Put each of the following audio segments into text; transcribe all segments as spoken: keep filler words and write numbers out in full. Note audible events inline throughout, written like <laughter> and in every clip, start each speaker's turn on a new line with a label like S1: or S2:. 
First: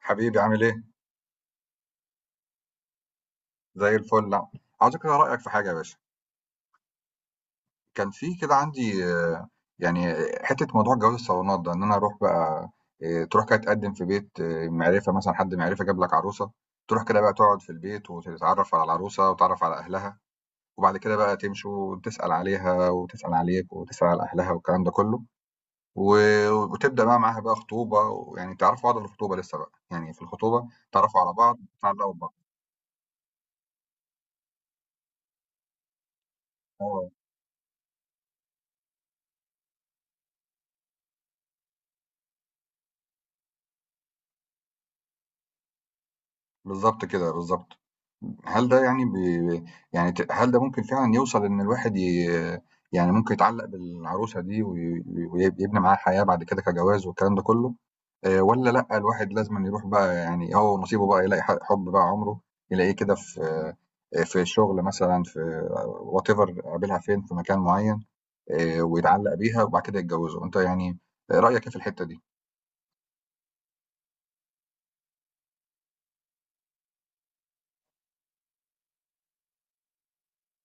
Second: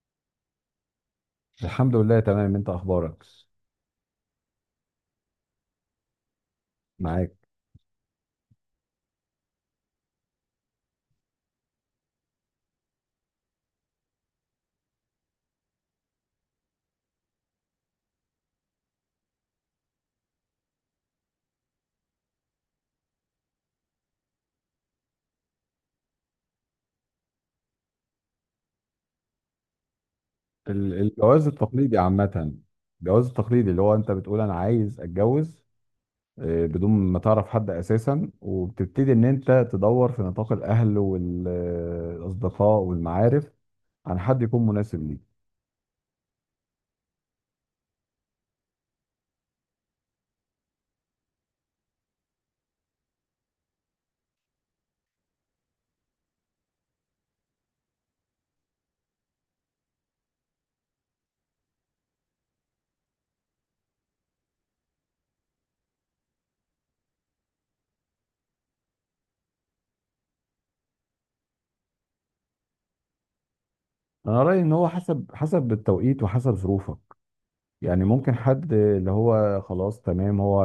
S1: حبيبي عامل ايه؟
S2: الحمد لله، تمام. انت اخبارك؟
S1: زي الفل. لا عاوز كده رأيك في حاجة يا باشا.
S2: معاك.
S1: كان في كده عندي آه، يعني حتة موضوع جواز الصالونات ده ان انا اروح بقى. آه، تروح كده تقدم في بيت آه، معرفة، مثلا حد معرفة جاب لك عروسة. تروح كده بقى تقعد في البيت وتتعرف على العروسة وتتعرف على اهلها، وبعد كده بقى تمشوا وتسأل عليها وتسأل عليك وتسأل على اهلها والكلام ده كله، و- وتبدأ بقى معاها بقى خطوبة. يعني تعرفوا بعض في الخطوبة، لسه بقى يعني في الخطوبة
S2: ال-
S1: تعرفوا على
S2: الجواز
S1: بعض
S2: التقليدي
S1: تعرفوا بعض
S2: عامة. الجواز التقليدي اللي هو انت بتقول انا عايز اتجوز، آه، بدون
S1: اه
S2: ما تعرف حد اساسا، وبتبتدي ان انت تدور في نطاق الاهل والاصدقاء والمعارف عن حد يكون مناسب ليك.
S1: بالظبط كده، بالظبط. هل ده يعني بي يعني ت هل ده ممكن فعلًا يوصل إن الواحد ي يعني ممكن يتعلّق بالعروسة دي وي ويب يبني معاها حياة بعد كده كجواز والكلام ده كله، آآ والّا لأ الواحد لازمًا يروح بقى، يعني هو ونصيبه بقى يلاقي ح حُب بقى عُمره، يلاقيه كده في، آآ في الشغل مثلًا، في whatever، قابلها فين، في مكان معيّن، آآ ويتعلّق بيها وبعد كده يتجوّزوا. أنت يعني رأيك إيه في الحتّة دي؟
S2: انا رأيي ان هو حسب حسب التوقيت وحسب ظروفك. يعني ممكن حد اللي هو خلاص تمام، هو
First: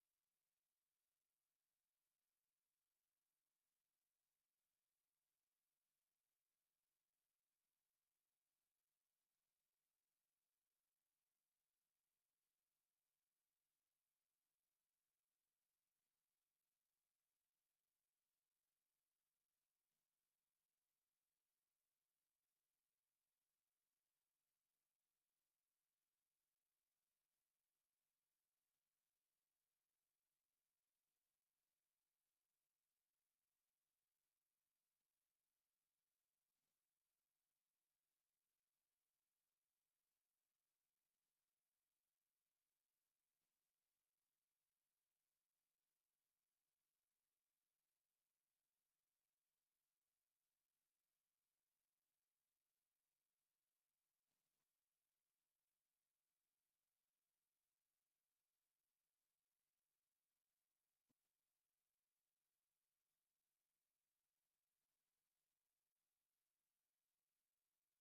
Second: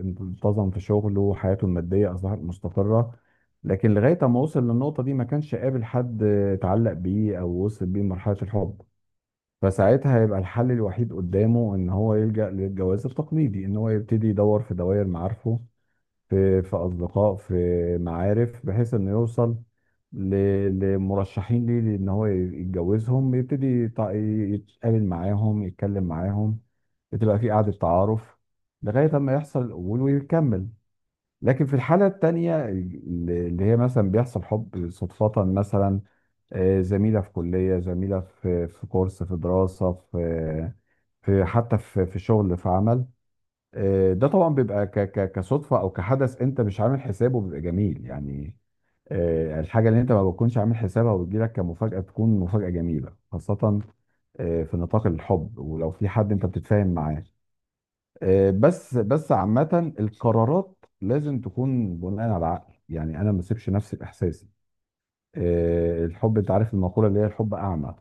S2: انتظم في شغله وحياته المادية أصبحت مستقرة، لكن لغاية ما وصل للنقطة دي ما كانش قابل حد اتعلق بيه أو وصل بيه لمرحلة الحب، فساعتها هيبقى الحل الوحيد قدامه إن هو يلجأ للجواز التقليدي، إن هو يبتدي يدور في دوائر معارفه، في في أصدقاء، في معارف، بحيث إنه يوصل ل- لمرشحين ليه إن هو يتجوزهم، يبتدي يتع- يتقابل معاهم، يتكلم معاهم. بتبقى في قعدة تعارف لغاية ما يحصل القبول ويكمل. لكن في الحالة التانية اللي هي مثلا بيحصل حب صدفة مثلا، آه، زميلة في كلية، زميلة في في كورس، في دراسة، في في حتى في في شغل، في عمل. آه، ده طبعا بيبقى ك- ك- كصدفة أو كحدث أنت مش عامل حسابه، بيبقى جميل يعني. آه، الحاجة اللي أنت ما بتكونش عامل حسابها وبتجيلك كمفاجأة، تكون مفاجأة جميلة خاصة آه، في نطاق الحب، ولو في حد أنت بتتفاهم معاه. آه، بس بس عامة، القرارات لازم تكون بناء على العقل، يعني انا ما اسيبش نفسي باحساسي. آه، الحب، انت عارف المقولة اللي هي الحب اعمى.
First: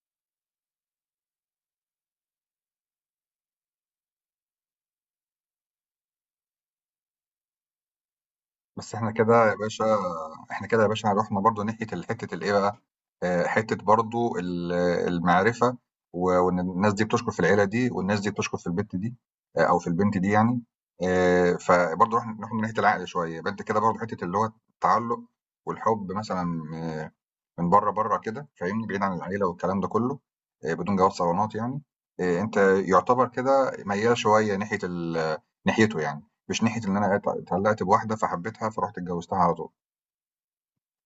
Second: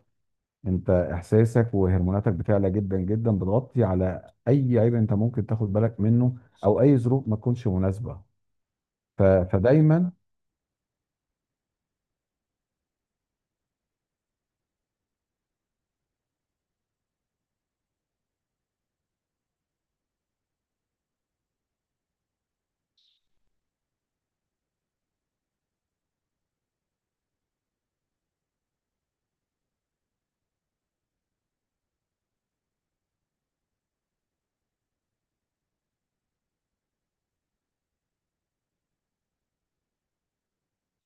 S2: انت احساسك وهرموناتك بتعلى جدا جدا، بتغطي على اي عيب انت ممكن تاخد بالك منه، او اي ظروف ما تكونش مناسبة.
S1: بس إحنا
S2: ف-
S1: كده يا باشا،
S2: فدايما،
S1: إحنا كده يا باشا رُحنا برضه ناحية ال حتة الإيه بقى، آآ حتة برضه ال المعرفة، و وإن الناس دي بتشكر في العيلة دي والناس دي بتشكر في البت دي، آآ أو في البنت دي يعني. آآ فبرضه رُحنا رُحنا ناحية العقل شوية، يبقى أنت كده برضه حتة اللي هو التعلُّق والحُب مثلًا آه، من بره بره كده، فاهمني، بعيد عن العيله والكلام ده كله، آه، بدون جواز صالونات يعني. آه، انت يعتبر كده ميال شويه ناحيه ال- ناحيته يعني، مش ناحيه ان انا ات- اتعلقت بواحده فحبيتها فرحت اتجوزتها على طول.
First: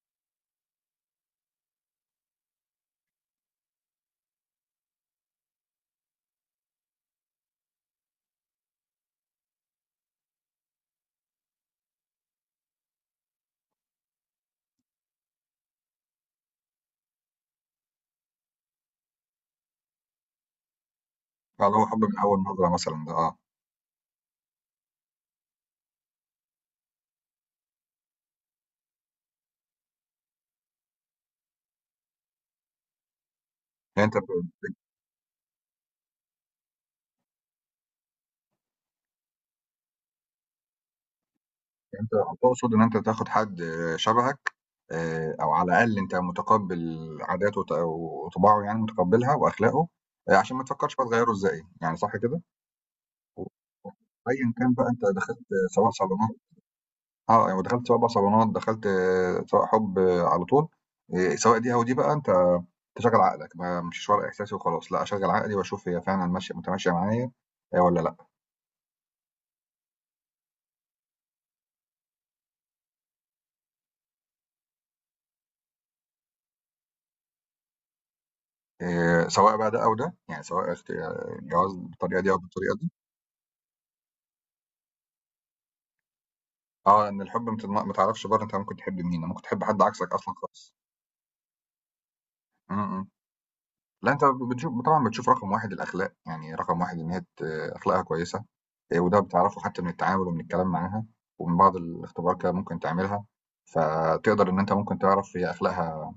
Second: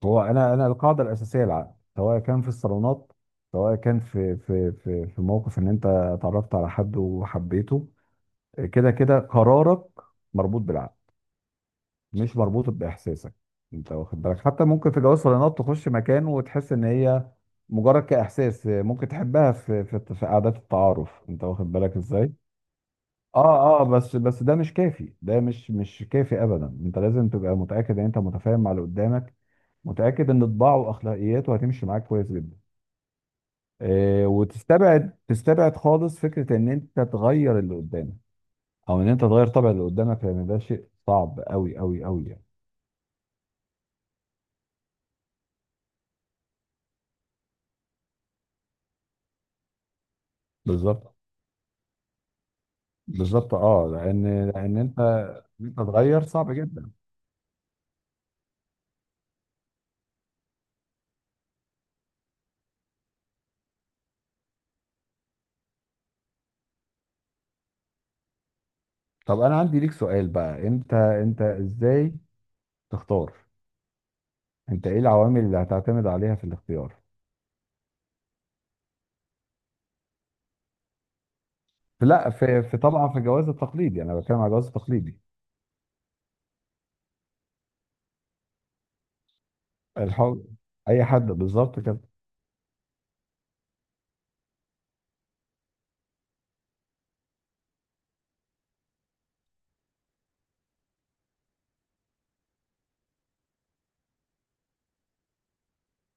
S2: هو انا انا القاعدة الاساسية العقل، سواء كان في الصالونات، سواء كان في في في في موقف ان انت اتعرفت على حد وحبيته. آه، كده كده قرارك مربوط بالعقل، مش مربوطة بإحساسك. أنت واخد بالك حتى ممكن في جواز صالونات تخش مكان وتحس إن هي، مجرد كإحساس، ممكن تحبها في في, في قعدات التعارف، أنت واخد
S1: فاللي هو
S2: بالك
S1: حب من
S2: إزاي؟
S1: اول نظره مثلا ده، اه.
S2: آه آه بس بس ده مش كافي، ده مش مش كافي أبدا. أنت لازم تبقى متأكد إن أنت متفاهم مع اللي قدامك، متأكد إن طباعه وأخلاقياته هتمشي معاك كويس جدا.
S1: يعني انت،
S2: آه، وتستبعد تستبعد خالص فكرة إن أنت تغير اللي قدامك، أو إن أنت تغير طبع اللي قدامك، لأن ده شيء صعب أوي أوي
S1: انت
S2: أوي يعني.
S1: تقصد ان انت تاخد حد آه، شبهك، آه، او على الاقل انت متقبل عاداته وط- وطباعه، يعني متقبلها واخلاقه، آه، عشان ما تفكرش بقى
S2: بالظبط،
S1: تغيره ازاي يعني، صح كده.
S2: بالظبط، اه، لان
S1: وايا كان
S2: لان
S1: بقى
S2: انت،
S1: انت دخلت
S2: إن انت
S1: سواء
S2: تغير
S1: صالونات،
S2: صعب جدا.
S1: آه، يعني ودخلت سواء بقى صالونات، دخلت آه، سواء حُب آه، على طول، آآ سواء دي أو دي بقى أنت تشغّل عقلك، ما أمشيش ورا إحساسي وخلاص، لأ أشغّل عقلي وأشوف هي فعلًا ماشية متماشية معايا آآ والّا لأ.
S2: طب انا عندي ليك سؤال بقى، انت انت ازاي تختار؟ انت ايه العوامل اللي هتعتمد عليها في الاختيار؟
S1: آآ سواء بقى ده أو ده، يعني سواء اخت آه، الجواز
S2: في
S1: بالطريقة
S2: لا
S1: دي أو
S2: في,
S1: بالطريقة
S2: في
S1: دي.
S2: طبعا في الجواز التقليدي، انا بتكلم على الجواز التقليدي.
S1: آه، لإن الحُب ما تضم ما تعرفش برّه، أنت ممكن تحب مين، ممكن تحب حد عكسك أصلًا
S2: الحب
S1: خالص.
S2: اي حد بالظبط كده.
S1: إمم، إمم. لأ أنت بتشوف طبعًا، بتشوف رقم واحد الأخلاق، يعني رقم واحد إن هي ت أخلاقها كويسة، آآ وده بتعرفه حتى من التعامل ومن الكلام معاها، ومن بعض الاختبارات كده ممكن تعملها، فتقدر إن أنت ممكن تعرف هي أخلاقها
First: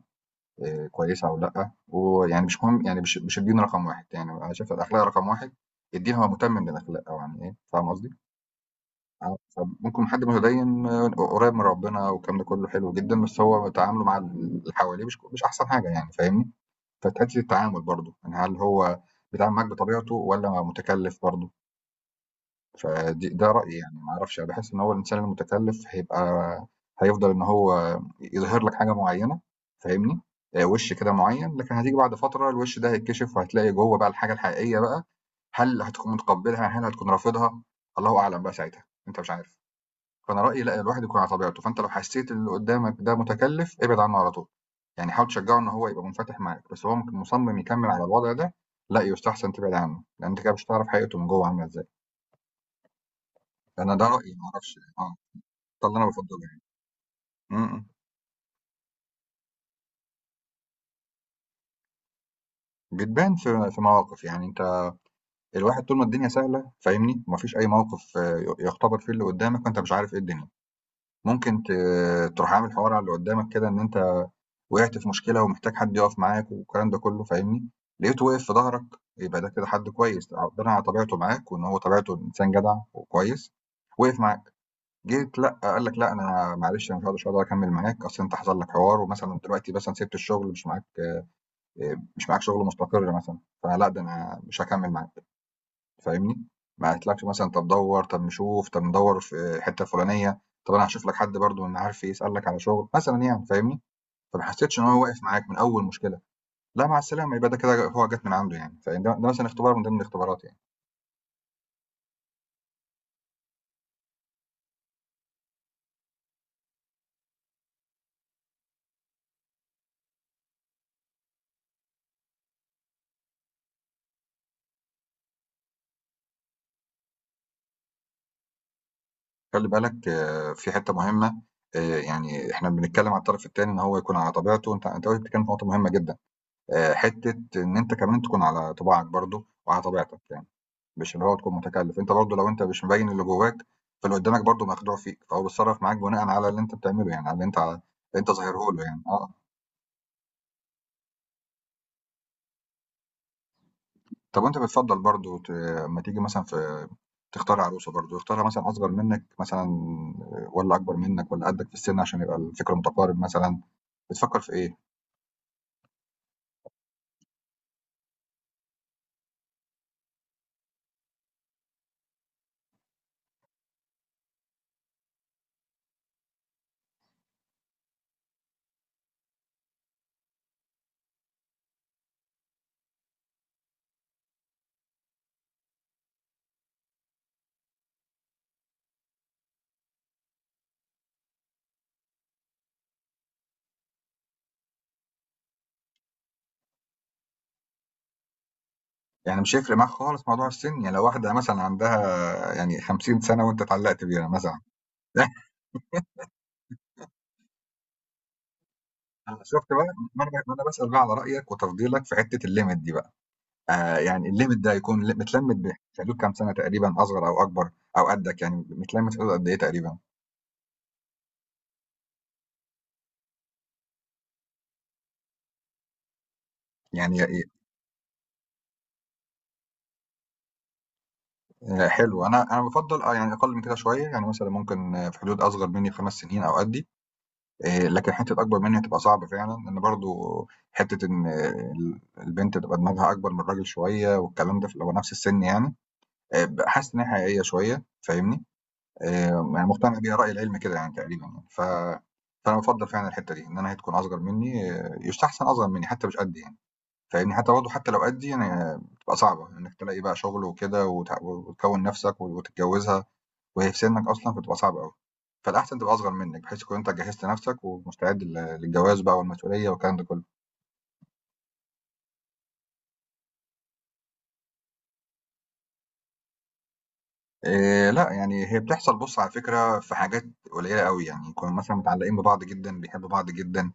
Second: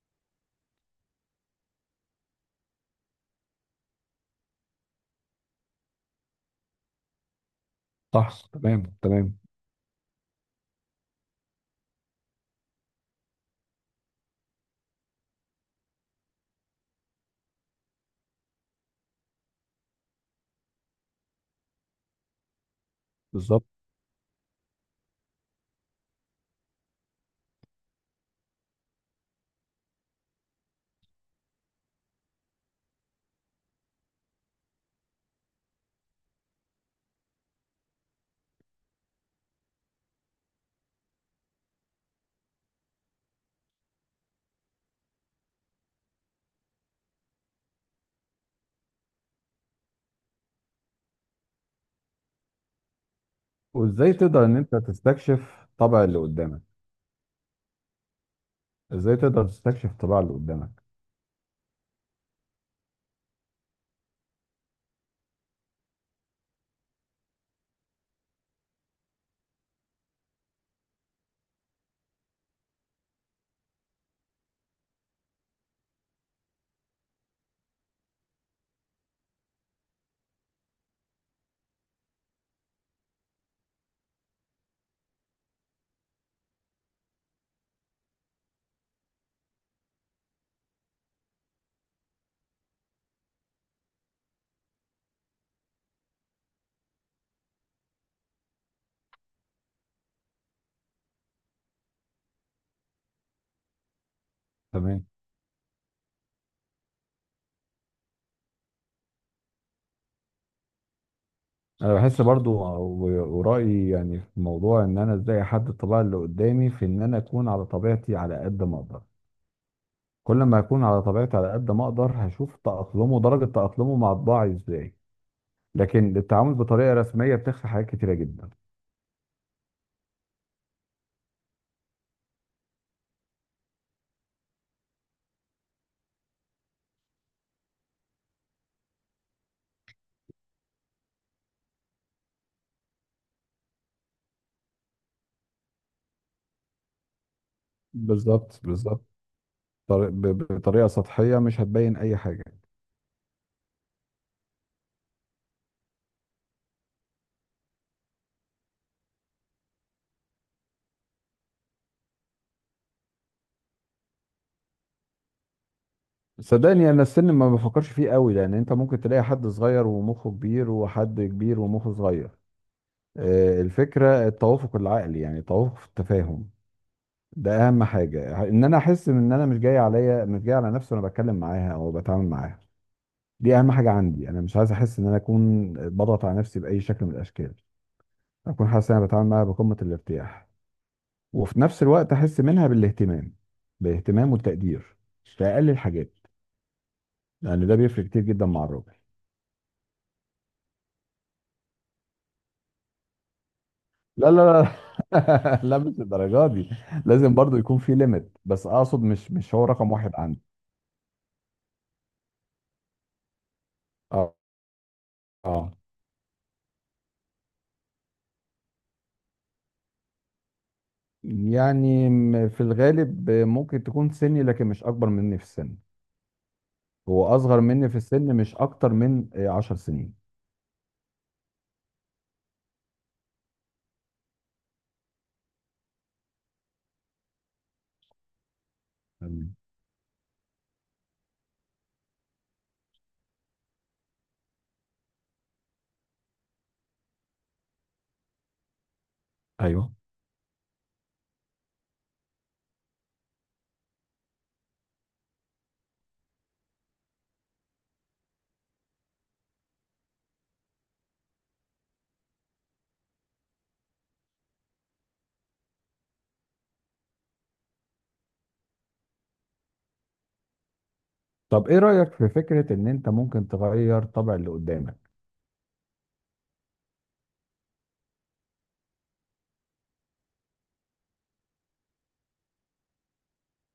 S1: آآ كويسة أو لأ. ويعني مش مهم يعني مش مش الدين رقم واحد، يعني أنا شايف الأخلاق رقم واحد، الدين هو مُتمم للأخلاق، أو يعني إيه، فاهم قصدي؟
S2: صح، تمام، تمام.
S1: آه، فممكن حد متدين آه، قريب من ربنا والكلام ده كله حلو جدًا، بس هو تعامله مع اللي حواليه مش ك مش أحسن حاجة يعني، فاهمني؟ فتأدي التعامل برضه، يعني هل هو بيتعامل معاك بطبيعته ولا متكلف برضه. فدي ده
S2: بالظبط.
S1: رأيي يعني، ما اعرفش، أنا بحس ان هو الانسان المتكلف هيبقى، هيفضل ان هو يظهر لك حاجة معينة، فاهمني. آه، وش كده معين لكن هتيجي بعد فترة الوش ده هيتكشف وهتلاقي جوه بقى الحاجة الحقيقية بقى، هل هتكون متقبلها هل هتكون رافضها، الله اعلم بقى ساعتها، انت مش عارف. فانا رايي لا الواحد يكون على طبيعته، فانت لو حسيت ان اللي قدامك ده متكلف ابعد عنه على طول. يعني حاول تشجعه ان هو يبقى منفتح معاك، بس هو ممكن مصمم يكمل على الوضع ده، لا يستحسن تبعد عنه، لان انت كده مش هتعرف حقيقته من جوه عامله ازاي. انا ده
S2: وازاي
S1: رايي،
S2: تقدر
S1: ما
S2: ان انت
S1: اعرفش، اه،
S2: تستكشف
S1: ده اللي
S2: طبع
S1: انا
S2: اللي
S1: بفضله يعني.
S2: قدامك؟
S1: م- م.
S2: ازاي تقدر تستكشف طباع اللي قدامك؟
S1: بتبان في في مواقف يعني. انت الواحد طول ما الدنيا سهله، فاهمني، ومفيش اي موقف آه، يختبر فيه اللي قدامك، وانت مش عارف ايه الدنيا. ممكن ت- تروح عامل حوار على اللي قدامك كده ان انت وقعت في مشكلة ومحتاج حد يقف معاك والكلام ده كله، فاهمني. لقيته واقف في ظهرك، يبقى ده كده حد كويس، ربنا على طبيعته معاك، وان هو طبيعته انسان جدع وكويس، وقف معاك. جيت لا قال لك لا انا معلش، انا مش هقدر مش هقدر اكمل معاك، اصل انت حصل لك حوار ومثلا دلوقتي مثلا سبت الشغل، مش معاك، مش معاك شغل مستقر مثلا، فلا ده انا مش هكمل معاك، فاهمني. ما قالتلكش مثلا طب دور، طب نشوف، طب ندور في الحته الفلانيه، طب انا هشوف لك حد برضو من معارفي يسالك على شغل مثلا يعني، فاهمني. فما حسيتش ان هو
S2: تمام.
S1: واقف معاك من اول مشكله، لا مع السلامة، يبقى ده كده هو جات من عنده يعني، فده ده مثلًا اختبار من ضمن الاختبارات يعني.
S2: انا بحس برضو و- ورأيي يعني في الموضوع، ان انا ازاي احدد الطبيعة اللي قدامي، في ان انا اكون على طبيعتي على قد ما اقدر. كل ما اكون على طبيعتي على قد ما اقدر، هشوف تأقلمه، درجة تأقلمه مع طباعي ازاي. لكن التعامل بطريقة رسمية بتخفي حاجات كتيرة جدا.
S1: خلّي بالك آآ في حتّة مهمة، آآ يعني إحنا بنتكلّم عن الطرف التاني إن هو يكون على طبيعته، وأنت أنت وارد بتتكلّم في نقطة مهمة جدًا، آآ حتّة إن أنت كمان تكون على طباعك برضه وعلى طبيعتك يعني، مش اللي هو تكون متكلّف. أنت برضه لو أنت مش مبيّن اللي جواك، فاللي قدّامك برضه مخدوع فيك، فهو بيتصرّف معاك بناءً على اللي أنت بتعمله يعني، على اللي أنت ع اللي أنت
S2: بالظبط،
S1: ظاهره له يعني،
S2: بالظبط.
S1: آه.
S2: طري- ب- بطريقة سطحية مش هتبين اي حاجة.
S1: طَب وأنت بتفضّل برضه ت أمّا تيجي مثلًا في تختار عروسة برضه، يختارها مثلًا أصغر منّك مثلًا والّا أكبر منّك والّا قدّك في السِن عشان يبقى الفِكر متقارب مثلًا، بتفكّر في إيه؟
S2: صدقني، انا السن ما بفكرش فيه قوي، لان انت ممكن تلاقي حد صغير ومخه كبير، وحد كبير ومخه صغير. آه، الفكرة التوافق العقلي، يعني التوافق في التفاهم. ده اهم حاجه، ان انا احس ان انا مش جاي عليا، مش جاي على نفسي، وانا بتكلم معاها او بتعامل معاها. دي اهم حاجه عندي. انا مش عايز احس ان انا اكون بضغط على نفسي باي شكل من الاشكال. اكون حاسس ان انا بتعامل معاها بقمه الارتياح، وفي نفس الوقت احس منها بالاهتمام، بالاهتمام والتقدير، في اقل الحاجات، لان ده بيفرق كتير جدا مع الراجل.
S1: يعني مش هيفرق معاك خالص موضوع السِن، يعني لو واحدة مثلًا عندها يعني خمسين سنة سَنة وأنت اتعلّقت بيها
S2: لا،
S1: مثلًا
S2: لا، لا،
S1: <laughs>
S2: <laughs> لا، مش الدرجه دي. لازم برضو يكون في ليميت، بس اقصد مش
S1: أنا
S2: مش هو
S1: شُفت بقى؟
S2: رقم واحد
S1: ما أنا
S2: عندي.
S1: ما أنا باسأل بقى على رأيك وتفضيلك في حتّة الlimit دي بقى، آآ يعني
S2: اه،
S1: الlimit ده هيكون ل متلمّت ب
S2: اه،
S1: في حدود كام سَنة تقريبًا أصغر أو أكبر، أو قدّك يعني متلمّت في حدود قد إيه تقريبًا؟
S2: يعني م- في الغالب ممكن تكون سني، لكن مش اكبر مني في السن.
S1: يعني
S2: هو
S1: ي
S2: اصغر مني في السن مش اكتر من آه، عشر سنين.
S1: آآ حلو، أنا أنا بافضّل آه، يعني أقل من كده شوية، يعني مثلًا ممكن آه، في حدود أصغر منّي بخمس سنين أو قدّي. آه، لكن حته اكبر مني هتبقى صعبه فعلا،
S2: تمام.
S1: لان برضو حته ان آه، البنت تبقى دماغها اكبر من الراجل شويه والكلام ده في- لو نفس السن يعني، آه، حاسس ان هي حقيقيه شويه، فاهمني، آه، يعني
S2: ايوه.
S1: مقتنع بيها راي العلم كده يعني تقريبا يعني. ف فانا بفضل فعلا الحته دي، ان انا هي تكون اصغر مني آه، يستحسن اصغر مني حتى مش قدي يعني، فاهمني، حتى برضه حتى لو قدي يعني آه، بتبقى صعبه انك تلاقي بقى شغل وكده وت- وتكون نفسك وتتجوزها وهي في سنك أصلًا فتبقى صعبة أوي. فالأحسن تبقى أصغر منك بحيث تكون أنت جهّزت نَفْسك ومستعد لل للجواز بقى والمسؤولية والكلام ده كُلّه.
S2: طب ايه رأيك في فكرة ان انت ممكن تغير طبع اللي قدامك؟
S1: آآ لأ، يعني هي بتحصل، بُص على فكرة، في حاجات قليّلة أوي، يعني يكونوا مثلًا متعلّقين ببعض جدًا، بيحبّوا بعض جدًا،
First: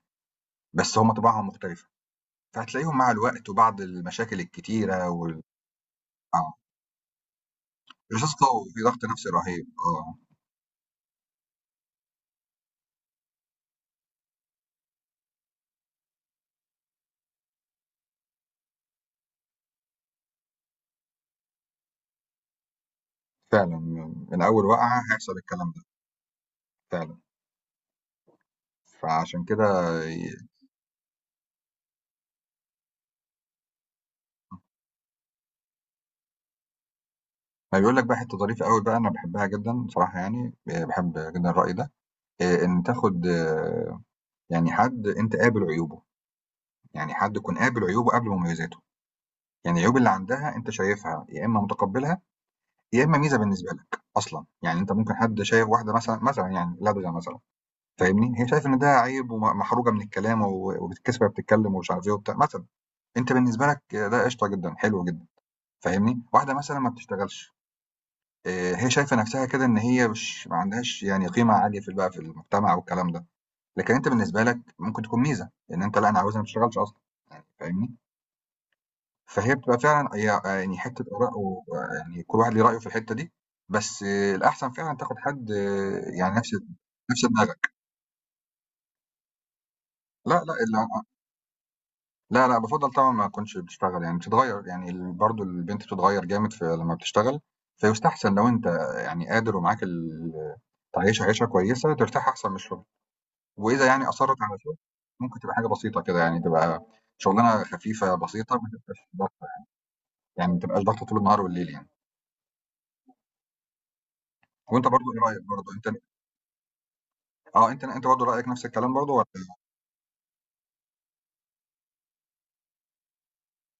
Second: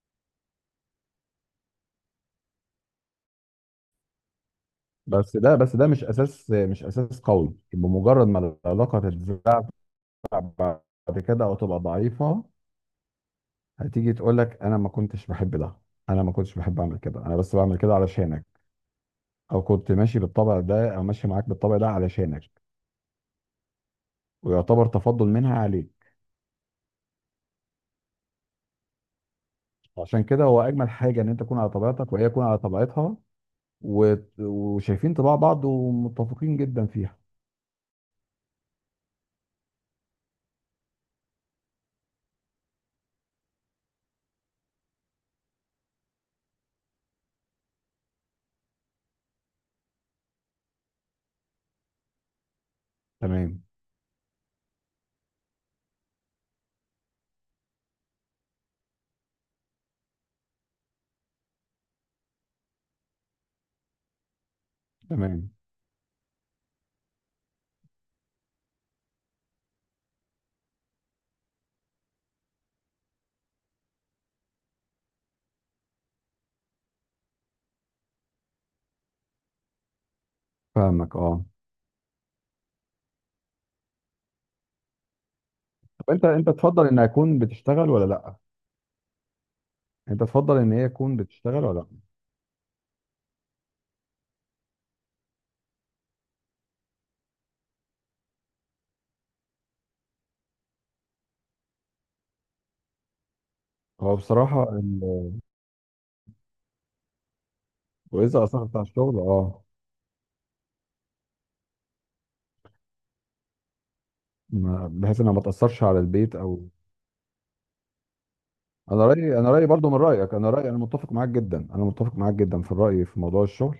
S1: بس هم طباعهم مختلفة، فهتلاقيهم مع الوقت وبعد المشاكل الكتيرة
S2: بس
S1: وال،
S2: ده بس ده مش اساس
S1: آه.
S2: مش اساس قوي، بمجرد
S1: الرصاص
S2: ما
S1: قوي وفي
S2: العلاقة
S1: ضغط نَفْسي
S2: تتزعزع
S1: رهيب، آه.
S2: بعد كده او تبقى ضعيفة، هتيجي تقول لك انا ما كنتش بحب ده، انا ما كنتش بحب اعمل كده، انا بس بعمل كده علشانك، او كنت ماشي بالطبع ده، او ماشي معاك بالطبع ده علشانك،
S1: فعلًا، من من أول
S2: ويعتبر
S1: وقعة
S2: تفضل
S1: هيحصل
S2: منها
S1: الكلام ده،
S2: عليك.
S1: فعلًا. فعشان كده
S2: عشان
S1: ي
S2: كده هو اجمل حاجه ان انت تكون على طبيعتك، وهي تكون على طبيعتها، وت- وشايفين طباع بعض ومتفقين جدا فيها.
S1: ما بيقول لك بقى حتّة ظريفة أوي بقى، أنا باحبّها جدًا بصراحة يعني، آآ باحب جدًا الرأي ده، آآ إن تاخُد آه، يعني حد أنت قابل عيوبه، يعني حد تكون قابل عيوبه قبل مميزاته، يعني العيوب اللي عندها أنت شايفها يا إمّا متقبّلها، يا إمّا ميزة
S2: تمام،
S1: بالنسبة لك أصلًا. يعني أنت ممكن حد شايف واحدة مثلًا مثلًا يعني لدغة مثلًا، فاهمني، هي شايفة إن ده عيب ومحروجة من الكلام و وبتتكسف وهي بتتكلّم ومش عارف إيه وبتاع مثلًا، أنت بالنسبة لك ده قشطة جدًا، حلو جدًا،
S2: تمام.
S1: فاهمني. واحدة مثلًا ما بتشتغلش، آآ هي شايفة نَفْسها كده إن هي مش ما عندهاش يعني قيمة عالية في ال بقى في المجتمع والكلام ده. لكن أنت بالنسبة لك ممكن تكون ميزة، لإن أنت لأ، أنا عاوزها ما تشتغلش أصلًا، فاهمني؟ فهي بتبقى فعلًا، هي يعني حتة
S2: فاهمك،
S1: آراء
S2: اه.
S1: ويعني كل واحد ليه رأيه في الحتة دي. بس آه، الأحسن فعلًا تاخد حد آه،
S2: طب انت
S1: يعني
S2: انت
S1: نفس
S2: تفضل ان
S1: نفس
S2: اكون
S1: دماغك.
S2: بتشتغل ولا لا؟ انت
S1: لأ، لأ،
S2: تفضل ان
S1: ال
S2: هي تكون بتشتغل ولا لا؟
S1: لأ، لأ، بافضّل طبعًا ما أكونش بتشتغل، يعني بتتغيّر، يعني ال برضه البنت بتتغيّر جامد في لمّا بتشتغل، فيُستحسن لو أنت يعني قادر ومعاك ال تعيّشها عيشة كويسة ترتاح أحسن من الشغل. وإذا يعني
S2: هو
S1: أصرّت على
S2: بصراحه
S1: شغل ممكن
S2: ال-
S1: تبقى حاجة بسيطة كده، يعني تبقى شغلانة خفيفة
S2: واذا
S1: بسيطة
S2: اثر
S1: ما
S2: بتاع
S1: تبقاش
S2: الشغل،
S1: ضغط.
S2: اه،
S1: يعني ما تبقاش ضغطه طول النهار والليل يعني. وانت
S2: ما-
S1: برضو ايه
S2: بحيث انها ما
S1: رايك برضو
S2: تاثرش
S1: انت،
S2: على البيت او...
S1: اه انت، انت برضو رايك نفس الكلام
S2: انا
S1: برضو ولا.
S2: رايي انا رايي برضو من رايك. انا رايي انا متفق معاك جدا انا متفق معاك جدا في الراي في موضوع الشغل.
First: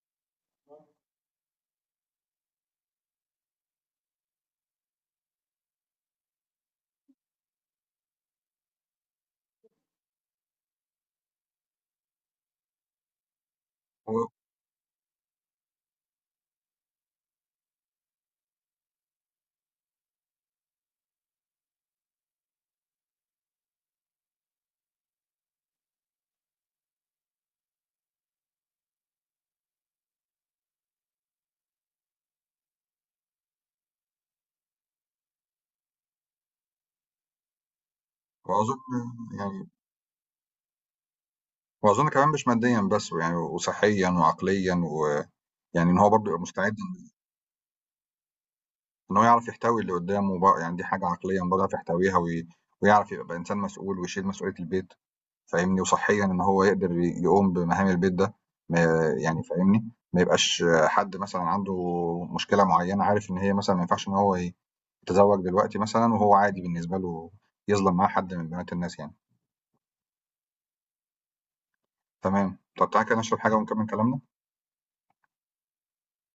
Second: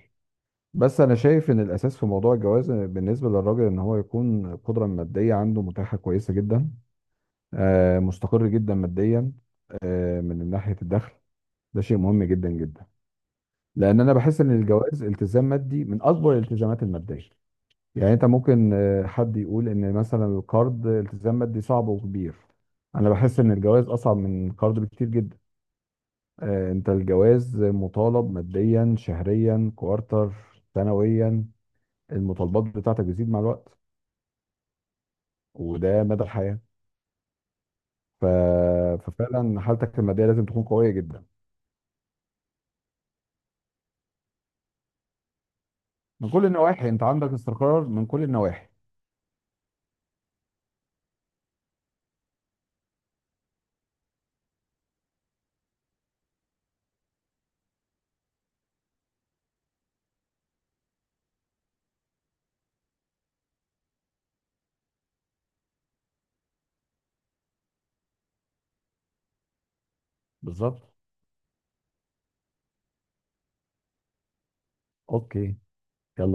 S2: بس انا شايف ان الاساس في موضوع الجواز بالنسبه للراجل، ان هو يكون القدره الماديه عنده متاحه كويسه جدا. آه، مستقر جدا ماديا، آه، من ناحيه الدخل. ده شيء مهم جدا جدا. لان انا
S1: و-
S2: بحس ان الجواز التزام مادي، من اكبر الالتزامات الماديه. يعني انت ممكن آه، حد يقول ان مثلا القرض التزام مادي صعب وكبير. انا بحس ان الجواز اصعب من القرض بكتير جدا. آه، انت الجواز مطالب ماديا، شهريا، كوارتر، سنويا. المطالبات بتاعتك بتزيد مع الوقت، وده مدى الحياة. ف...
S1: واظن
S2: ففعلا
S1: يعني،
S2: حالتك المادية لازم تكون قوية جدا،
S1: واظن كمان مش ماديا بس يعني، وصحيا وعقليا ويعني، ان هو
S2: من
S1: برضو يبقى
S2: كل
S1: مستعد،
S2: النواحي. انت عندك استقرار من كل النواحي.
S1: ان هو يعرف يحتوي اللي قدامه بقى يعني، دي حاجه عقليا برضو يعرف يحتويها وي، ويعرف يبقى انسان مسؤول ويشيل مسؤوليه البيت، فاهمني. وصحيا ان هو يقدر ي- يقوم بمهام البيت ده، ما يعني فاهمني، ما يبقاش حد مثلا عنده مشكله معينه، عارف ان هي مثلا ما ينفعش ان هو ي، تزوج دلوقتي مثلًا وهو عادي بالنسبة له، يظلم معاه حد من بنات الناس يعني.
S2: بالظبط.
S1: تمام، تقطّعي كده نشرب حاجة ونكمّل كلامنا؟
S2: اوكي، يلا.